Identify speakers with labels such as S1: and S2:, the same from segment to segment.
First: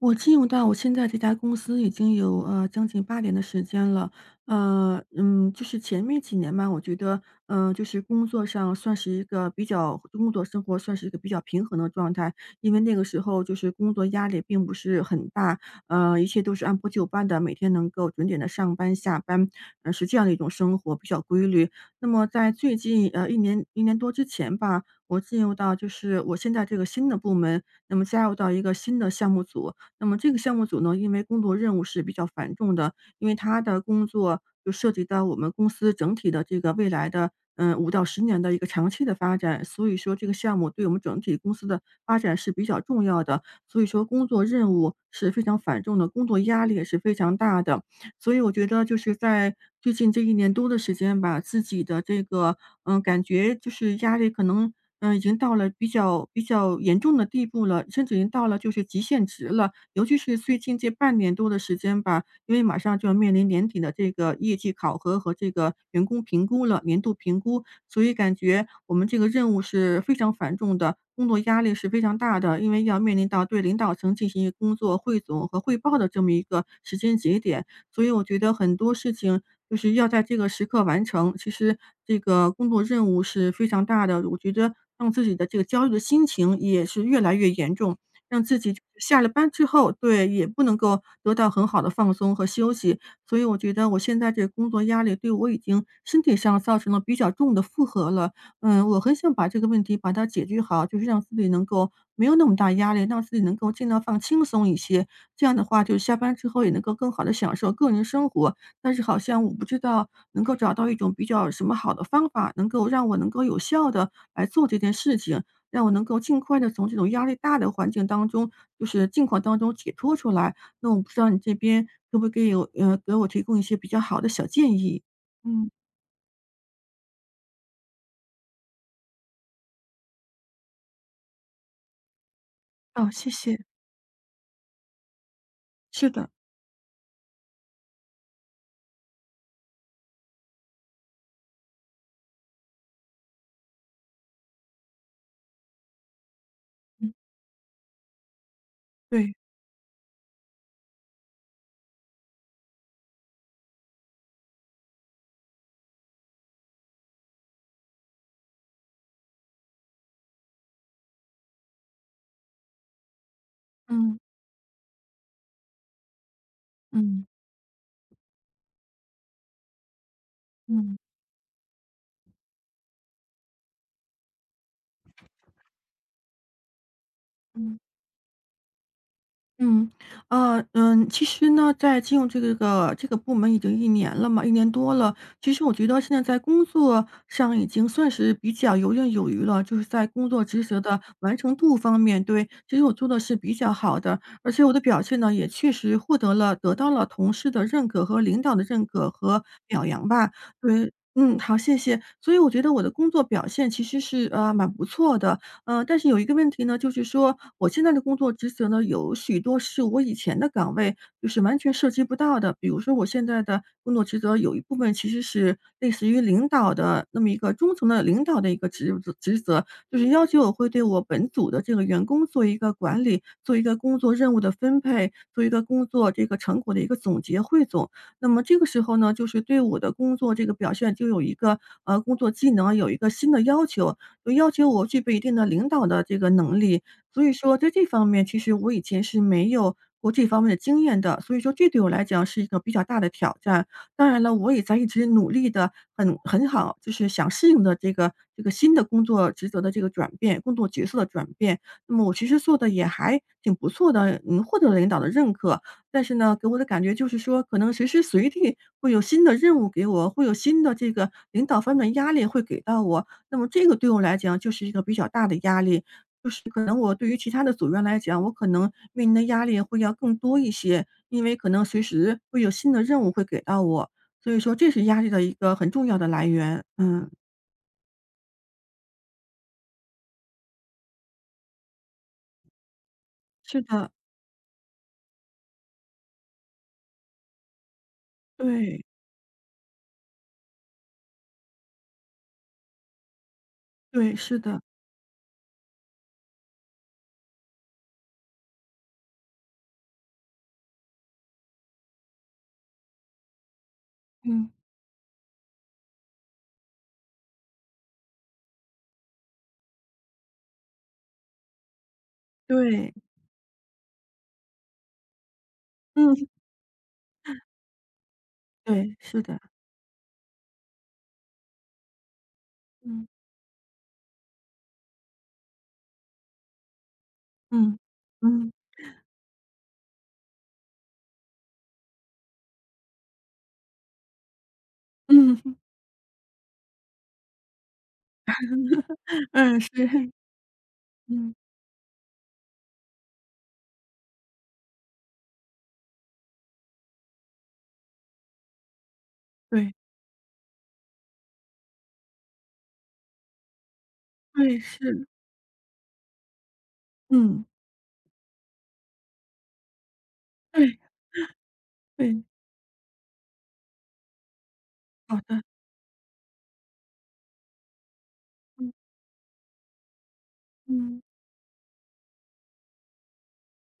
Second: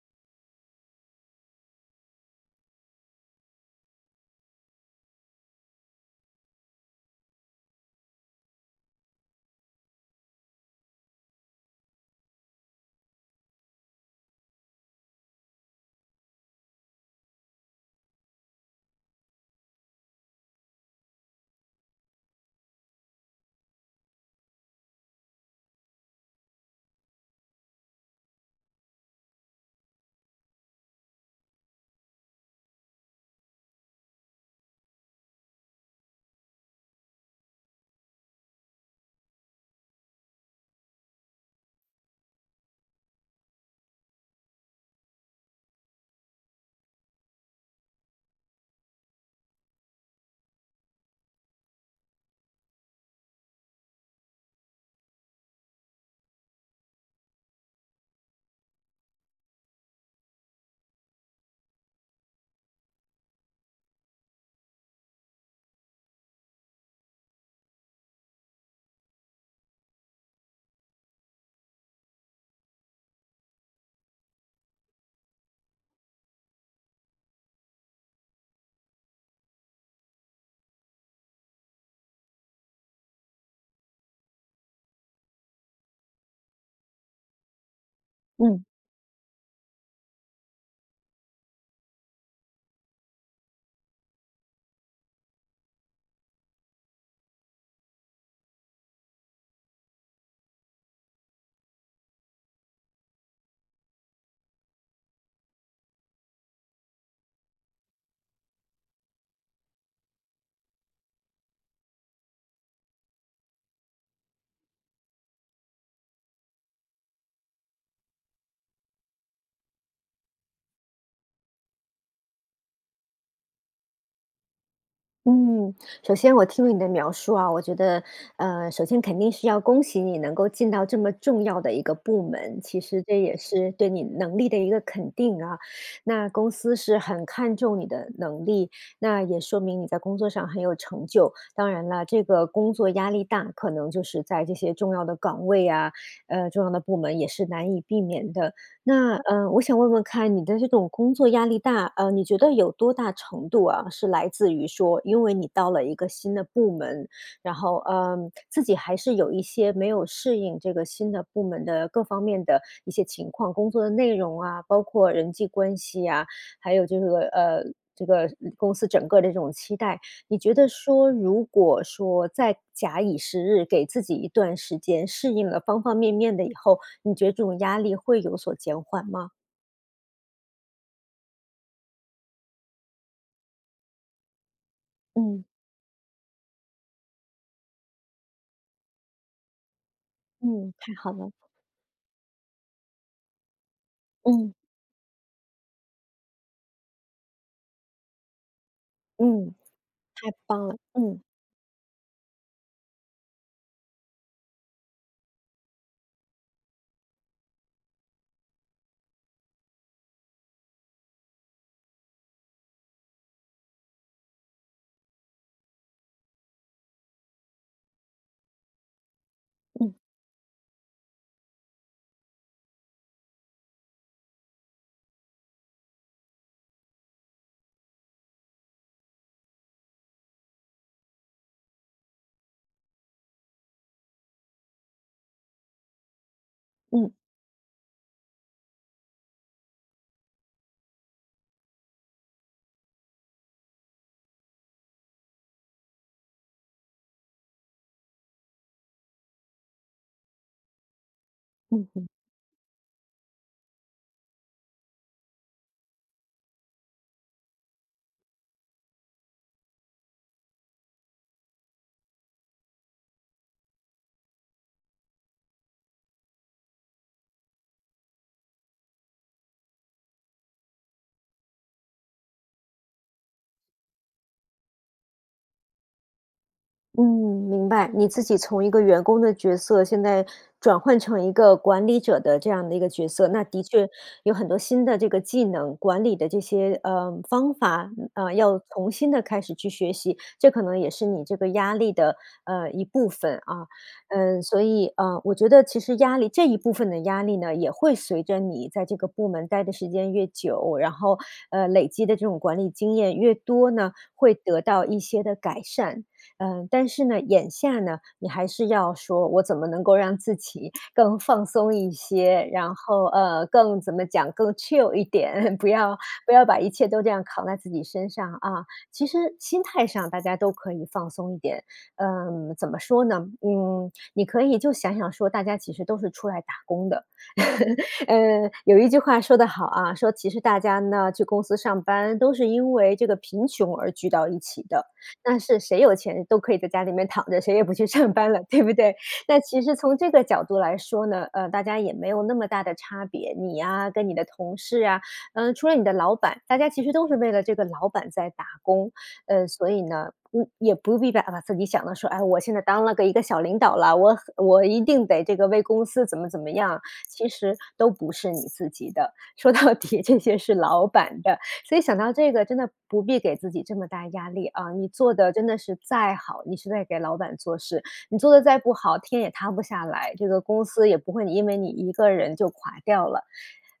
S1: 我进入到我现在这家公司已经有将近8年的时间了。就是前面几年吧，我觉得，就是工作上算是一个工作生活算是一个比较平衡的状态。因为那个时候就是工作压力并不是很大，一切都是按部就班的，每天能够准点的上班下班，是这样的一种生活比较规律。那么在最近一年多之前吧，我进入到就是我现在这个新的部门，那么加入到一个新的项目组。那么这个项目组呢，因为工作任务是比较繁重的，因为他的工作就涉及到我们公司整体的这个未来的，5到10年的一个长期的发展，所以说这个项目对我们整体公司的发展是比较重要的。所以说工作任务是非常繁重的，工作压力也是非常大的。所以我觉得就是在最近这一年多的时间吧，自己的这个，感觉就是压力可能，已经到了比较严重的地步了，甚至已经到了就是极限值了。尤其是最近这半年多的时间吧，因为马上就要面临年底的这个业绩考核和这个员工评估了，年度评估，所以感觉我们这个任务是非常繁重的，工作压力是非常大的，因为要面临到对领导层进行一个工作汇总和汇报的这么一个时间节点，所以我觉得很多事情就是要在这个时刻完成。其实这个工作任务是非常大的，我觉得让自己的这个焦虑的心情也是越来越严重。让自
S2: 嗯
S1: 己下了班之后对，也不能够得到很好的放松和休息。所以我觉得我现在这工作压力对我已经身体上造成了比较重的负荷了。我很想把这个问题把它解决好，就是让自己能够没有那么大压力，让自己能够尽量放轻松一些。这样的话，就下班之后也能够更好的享受个人生活。但是好像我不知道能够找到一种比较什么好的方法，能够让我能够有效的来做这件事情。让我能够尽快的从这种压力大的环境当中，就是境况当中解脱出来。那我不知道你这边可不可以有给我提供一些比较好的小建议？嗯，
S2: 嗯，首先我听了你的描述啊，我觉得，首先肯定是要恭喜你能够进到这么重要的一个部门，其实
S1: 哦，
S2: 这
S1: 谢
S2: 也
S1: 谢。
S2: 是对你能力的一个肯定啊。
S1: 是的，
S2: 那公司是很看重你的能力，那也说明你在工作上很有成就。当然了，这个工作压力大，可能就是在这些重要的岗位啊，重要的部
S1: 嗯，
S2: 门也是难以避免的。那
S1: 对，
S2: 呃，我想问问看你的这种工作压力大，你觉得有多大程度啊，是来自于说，因为你到了一个新的部门，然后自己还是有一些没有适应这个新的部门的各方面的一些情况，工作的内
S1: 嗯，
S2: 容啊，包括人际关系啊，还有这个
S1: 嗯，
S2: 。这个公司整个的这种期待，你觉得
S1: 嗯，
S2: 说，如果说再假以时日，给自己一段时间适应了方方面面的以后，你觉得这种压
S1: 嗯。
S2: 力会有所减缓吗？
S1: 嗯，其实呢，在进入这个这个部门已经1年多了。
S2: 嗯，
S1: 其实我觉得现在在工作上已经算是比较游刃有余了，就是在工作职
S2: 嗯，
S1: 责
S2: 太
S1: 的
S2: 好了，
S1: 完成度方面，对，其实我做的是比较好的。而
S2: 嗯，
S1: 且我的表现呢，也确实获得了得到了同事的认可和领导的认可和
S2: 嗯，
S1: 表扬吧。
S2: 太棒了，
S1: 对，
S2: 嗯，
S1: 嗯，好，谢谢。所以我觉得我的工作表现其实是，蛮不错的。但是有一个问题呢，就是说我现在的工作职责呢，有许多是我以前的岗位就是完全涉及不到的。比如说我现在的工作职责有一部分其实是类似于领导的那么一个中层的领导的一个职责，
S2: 嗯，
S1: 就是要求我会对我本组的这个员工做一个管理，做一个工作任务的分配，做一个工作这个成果的一个总结汇总。那么这个时候呢，就是对我的工作这个表现就有一个呃工作技能有一个新的要求。有要求我具备一定的领导的这个能力。
S2: 嗯，
S1: 所以说在这方面，其实我以前是没有过这方面的经验的，所以说这对我来讲是一个比较大的挑战。当然了，我也在一直努力的，很好，就是想适应的这个新的工作职责的这个转变，工作角色的转变。那么
S2: 嗯。
S1: 我其实做的也还挺不错的，获得了领导的认可。但是呢，给我的感觉就是说，可能随时随地会有新的任务给我，会有新的这个领导方面的压力会给到我。那么这个对我来讲就是一个比较大的压力，就是可能我对于其他的组员来讲，我可能面临的压力会要更多一些，因为可能随时会有新的任务会给到我，所以说这是压力的一个很重要的来源。
S2: 嗯，
S1: 嗯，
S2: 明白。你自己从一个员工的角色，现在转换成一个管理者的这样的一个角色，那
S1: 是
S2: 的确
S1: 的，
S2: 有很多新的这个技能，管理的这些方法，呃，要
S1: 对，
S2: 重新的开始去学习。这可能也是你这个压力的一部分啊。
S1: 对，是
S2: 嗯，
S1: 的，
S2: 所以,我觉得其实压力这一部分的压力呢，也会随着你在这个部门待的时间越久，然后累积的这种管理经验越多呢，会
S1: 嗯，
S2: 得到一些的改善。嗯，但是呢，眼下呢，你还是要说我怎么能够让自己 更放松一些，然
S1: 对，
S2: 后，更怎么讲，更 chill 一点，不要
S1: 嗯，
S2: 不要把一切都这样扛在自己身上啊。
S1: 对，
S2: 其
S1: 是
S2: 实
S1: 的，
S2: 心态上大家都可以放松一点，嗯，怎么说
S1: 嗯，
S2: 呢？嗯，你可以就想想说，大家其实都是出来打工的。
S1: 嗯，嗯，
S2: 有一句话说得好啊，说其实大家呢去公司上班都是因为这个贫穷而聚到一起的。那
S1: 嗯
S2: 是谁有钱都可以在家里面躺着，谁也不去上班了，对不对？那
S1: 嗯，
S2: 其
S1: 是，
S2: 实从这 个角度来说呢，
S1: 嗯，
S2: 大家也没有那么大的差别，你呀跟你的同事啊，嗯，除了你的老板，大家其实都是为了这个老板在打工，所
S1: 对，
S2: 以呢，嗯，也不必把自己想的说，哎，我现在当了一个小领导了，我
S1: 对，
S2: 我一
S1: 是，
S2: 定得这个为公司怎么怎么样，其
S1: 嗯，
S2: 实都不是你自己的，说到底这些是
S1: 对，
S2: 老板的，所以想到
S1: 对，
S2: 这个，真的不必给自己这么大压力啊！你做
S1: 好
S2: 的
S1: 的，
S2: 真的是再好，你是在给老板做事；你做的再
S1: 嗯，
S2: 不好，天也塌不下来，这个公司也
S1: 嗯，
S2: 不会因为你一个人就垮掉了。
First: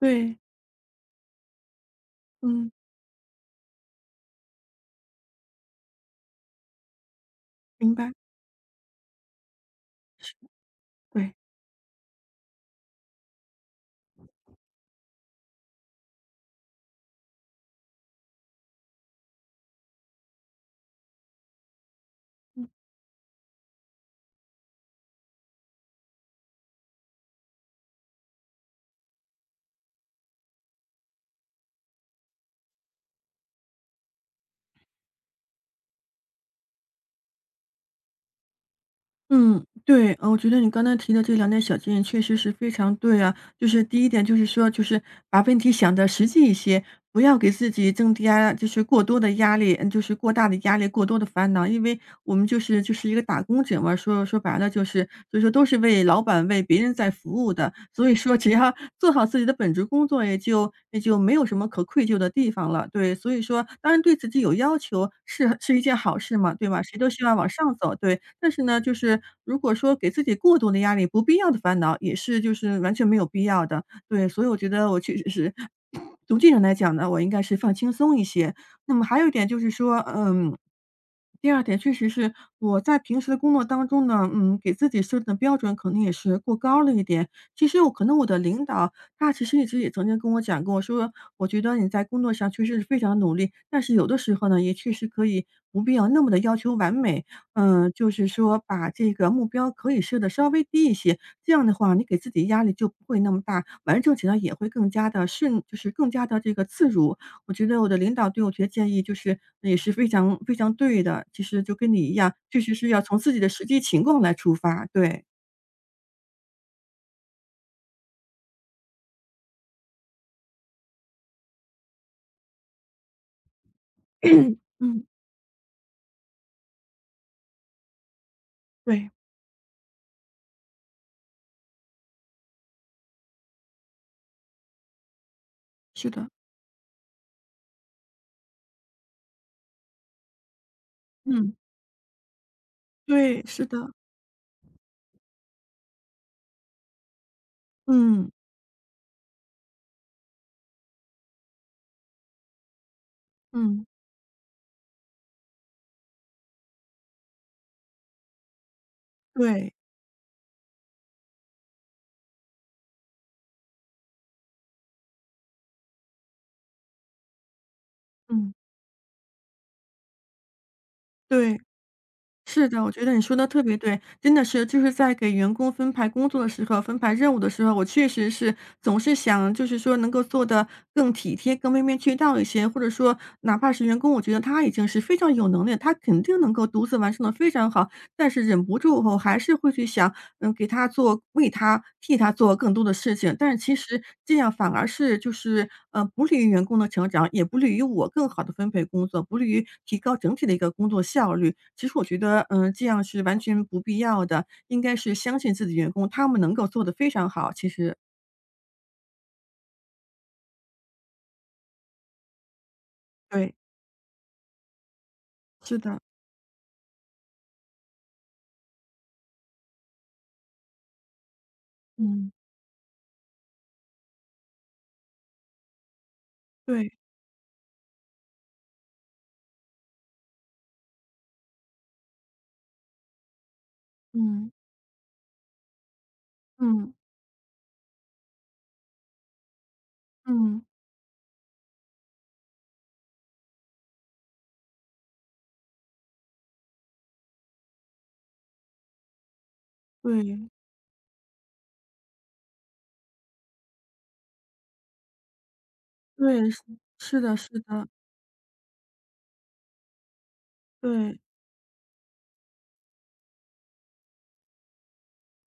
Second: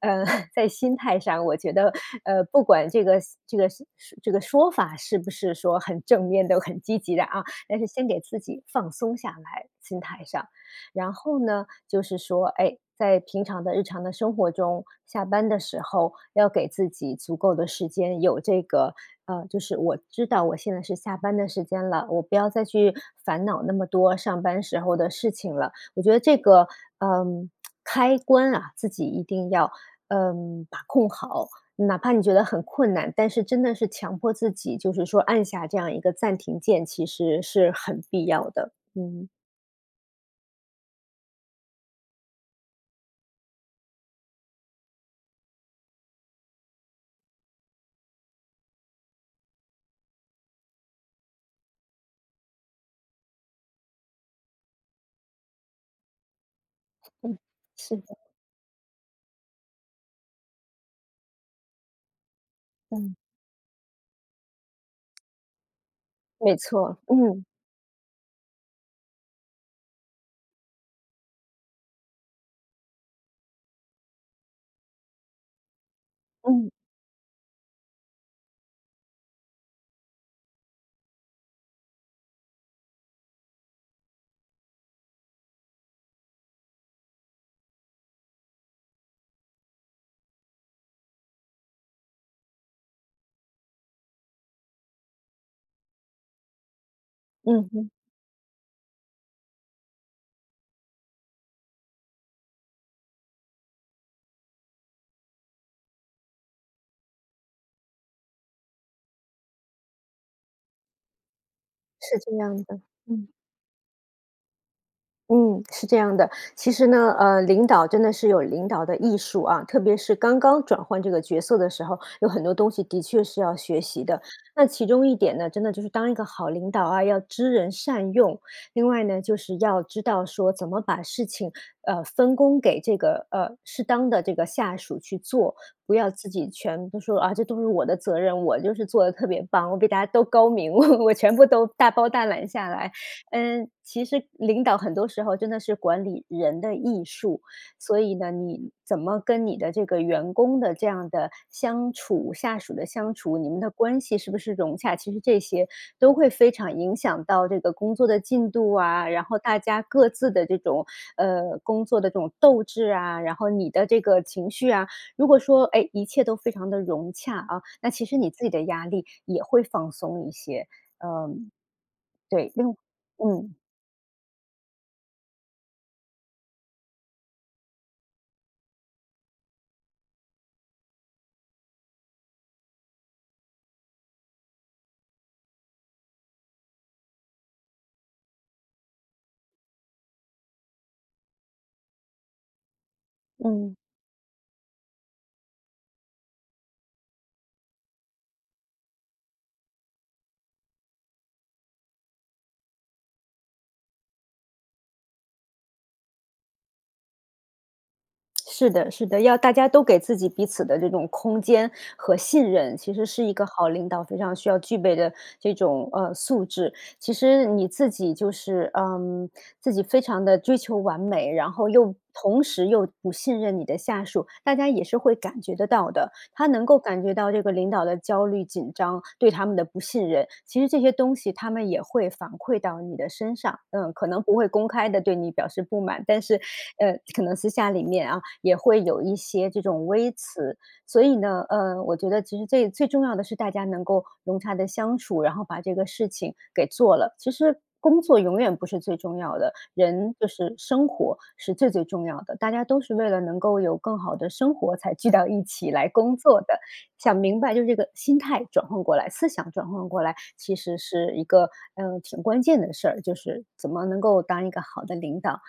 S2: 呃，在心态上，我觉得，不
S1: 嗯，
S2: 管这个是这个说法是不是说很正面的、很积极的啊，但是
S1: 明
S2: 先
S1: 白。
S2: 给自己放松下来，心态上。然
S1: 对，
S2: 后呢，就是说，哎，在平常的日常的生活中，下班的时候要给自己足够的时间，有这个，就是我知道我现在是下班的时间了，我不要再去烦恼那么多上班时候的事情了。我觉得这个，嗯，开关啊，自己一定要，嗯，把控好。哪怕你觉得很困难，但是真的是强迫自己，就是说按下这样一个暂停键，其实是很必要的。嗯，
S1: 嗯，对，我觉得你刚才提的这两点小建议确实是非常对啊。就是第一点就是说，就是把问题想的实际一些，不要给自己增加就是过多的压力，就是过大的压力、过多的烦恼。因为我们就是一个打工者嘛，说白了就是所以说都是为老板、为别人在
S2: 嗯，
S1: 服务的。
S2: 是
S1: 所以
S2: 的，
S1: 说只要哈做好自己的本职工作，也就没有什么可愧疚的地方了。对，
S2: 嗯。
S1: 所以说当然对自己有要求是一件好事嘛，
S2: 没
S1: 对吧？谁
S2: 错，
S1: 都希望
S2: 嗯，
S1: 往上走，对。但是呢，就是如果说给自己过度的压力、不必要的烦恼，也是就是完全没有必要的。对，所以我觉得我确实是从这种
S2: 嗯，
S1: 来讲呢，我应该是放轻松一些。那么还有一点就是说，第二点确实是我在平时的工作当中呢，给自己设定的标准可能也是过高了一点。其实我可能我的领导，他其实一直也曾经跟我讲过，说我觉得你在工作上确实是非常努力，但是有的时候呢，也确实可以不必要那么的要求完美。
S2: 嗯嗯，
S1: 就是说把这个目标可以设的稍微低一些，这样的话，你给自己压力就不会那么大，完成起来也会更加的顺，就是更加的这个自如。我觉得我的领导对我提的建议就是也是非常非常对的，其实就跟你一
S2: 是这
S1: 样，
S2: 样
S1: 确实
S2: 的，
S1: 是要从
S2: 嗯。
S1: 自己的实际情况来出发。对，
S2: 嗯，是这样的。其实呢，领导真的是有领导的艺术啊，特别是刚刚转换这个角色的时候，有很多东西的确是要学习的。那其
S1: 嗯，
S2: 中一点呢，真的就是当一个好领导啊，要知人善用。另外
S1: 对，
S2: 呢，就是要知道说怎么把事情分工给这个适当的这个下属去做，不
S1: 是
S2: 要
S1: 的，
S2: 自己全部说啊，这都是我的责任，我就是做的特别棒，我比大家都高明，我全部
S1: 嗯。
S2: 都大包大揽下来。
S1: 对，是
S2: 嗯，
S1: 的，
S2: 其实领导很多时候真的是管理人的艺术，所以
S1: 嗯，
S2: 呢，你怎么跟你的这个员工的这样的相处，下属的相处，你们的
S1: 嗯，
S2: 关系是不是融洽？其实这些都会非常影响到这个工作的进度啊，然后大
S1: 对，
S2: 家各自的这种工作的这种斗志啊，然后你的这个情绪啊，如果说哎一切都非常的融洽啊，那其实你自己
S1: 嗯。
S2: 的压力也会放松一些。
S1: 对，
S2: 对，另
S1: 是的，我觉得你说的
S2: 嗯
S1: 特别对。真的是就是在给员工分派工作的时候、分派任务的时候，我确实是总是想就是说能够做的更体贴、更面面俱到一些，或者说哪怕是员工，我觉得他已经是非常有能力，他肯定能够独自完成的非常好，但是忍不住后还是会去想，给他做为他替他做更多的事情，但是其
S2: 嗯。
S1: 实这样反而是就是，不利于员工的成长，也不利于我更好的分配工作，不利于提高整体的一个工作效率。其实我觉得，这样是完全不必要的，应该是相信自己员工，他们能够做得非常好，其实。
S2: 是的，是的，要大家都给自己彼此的这种空间和信任，其实是一个
S1: 对，
S2: 好领导非常需要具备的这
S1: 是
S2: 种
S1: 的，
S2: 素质。其实你自己就是嗯，自己非常的追求完美，然后又
S1: 嗯，
S2: 同时又不信任你的下属，大家也是会感觉得到的。他能够
S1: 对，
S2: 感觉到这个领导的焦虑、紧张，对他们的不信任。其实这些东西他们也会反馈到你的身上，嗯，可能不会
S1: 嗯，
S2: 公开的对你表示不满，但是，
S1: 嗯，
S2: 可能私下里面啊，也会有一些这种微词，
S1: 嗯，
S2: 所以呢，我觉得其实最最重要的是大家能够融洽的相处，然后把这个事情给做了。其实工作永远不是最重要的，人就
S1: 对，
S2: 是生活是最最重要的。大家都是为了能够有更好的生活才聚到一起来工作
S1: 对，
S2: 的。
S1: 是
S2: 想
S1: 是的
S2: 明
S1: 是
S2: 白就是这
S1: 的，
S2: 个心态转换过来，思想转换过来，其实是
S1: 对。
S2: 一个，嗯，挺关键的事儿，就是怎么能够当一个好的领导。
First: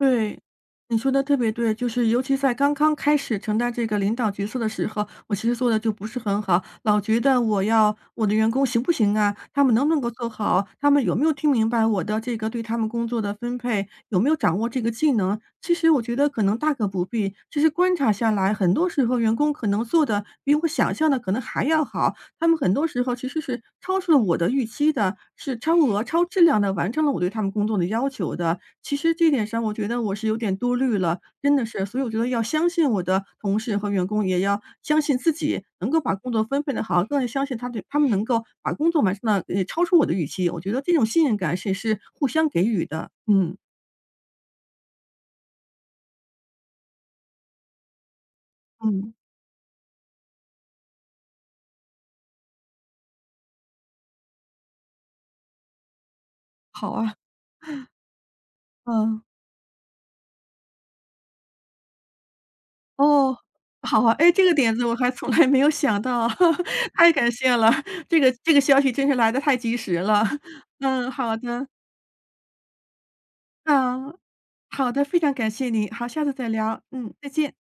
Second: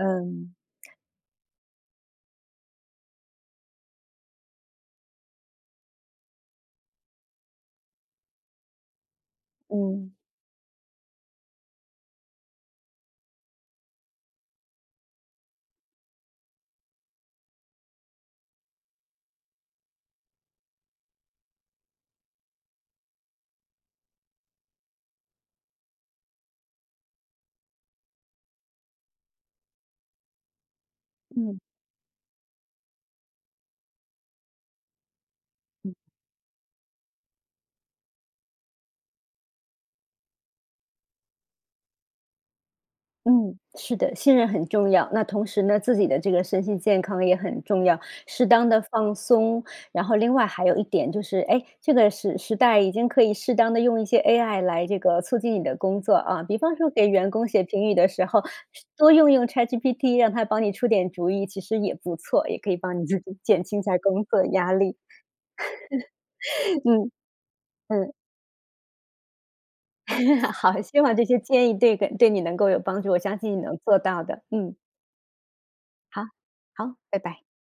S1: 对，你说的特别对，就是尤其在刚刚开始承担这个领导角色的时候，我其实做的就不是很好，老觉得我要我的员工行不行啊？他们能不能够
S2: 嗯，
S1: 做好？他们有没有听明白我的这个对他们工作的分配？有没有掌握这个技能？其实我觉得可能大可不必。其实观察下来，很多时候员工可能做的比我想象的可能还要好，他们很多时候其实是超出了我的预期的，是超额、超质量的完成了我对他们工作的要求的。其实这点上我觉得我是有点多虑了，真
S2: 嗯。
S1: 的是。所以我觉得要相信我的同事和员工，也要相信自己能够把工作分配的好，更要相信对他们能够把工作完成的也超出我的预期。我觉得这种信任感是互相给予的。嗯
S2: 嗯，是的，信任很重要。那同时呢，自己的这个身心健康也很重要，适当的
S1: 嗯，
S2: 放松。然后另外还有一点就是，哎，这个时代已经可以适当的用一些 AI 来这个促进你的工作啊，比方
S1: 好
S2: 说给
S1: 啊，
S2: 员工写评语的时候，多
S1: 嗯，
S2: 用用 ChatGPT，让他帮你出点主意，其实也不错，也可以帮你自
S1: 哦，
S2: 己减轻一下
S1: 好啊，
S2: 工
S1: 哎，这
S2: 作
S1: 个
S2: 压
S1: 点子我
S2: 力。
S1: 还从来没有想到，太
S2: 嗯
S1: 感谢了，
S2: 嗯，
S1: 这个消息真是来的太及时了。
S2: 好，希望这
S1: 好
S2: 些
S1: 的，
S2: 建议对你能够有帮助，我相信你能做
S1: 嗯，
S2: 到的。嗯，
S1: 好的，非常感谢你，好，
S2: 好，
S1: 下次再聊，
S2: 好，拜
S1: 再
S2: 拜。
S1: 见。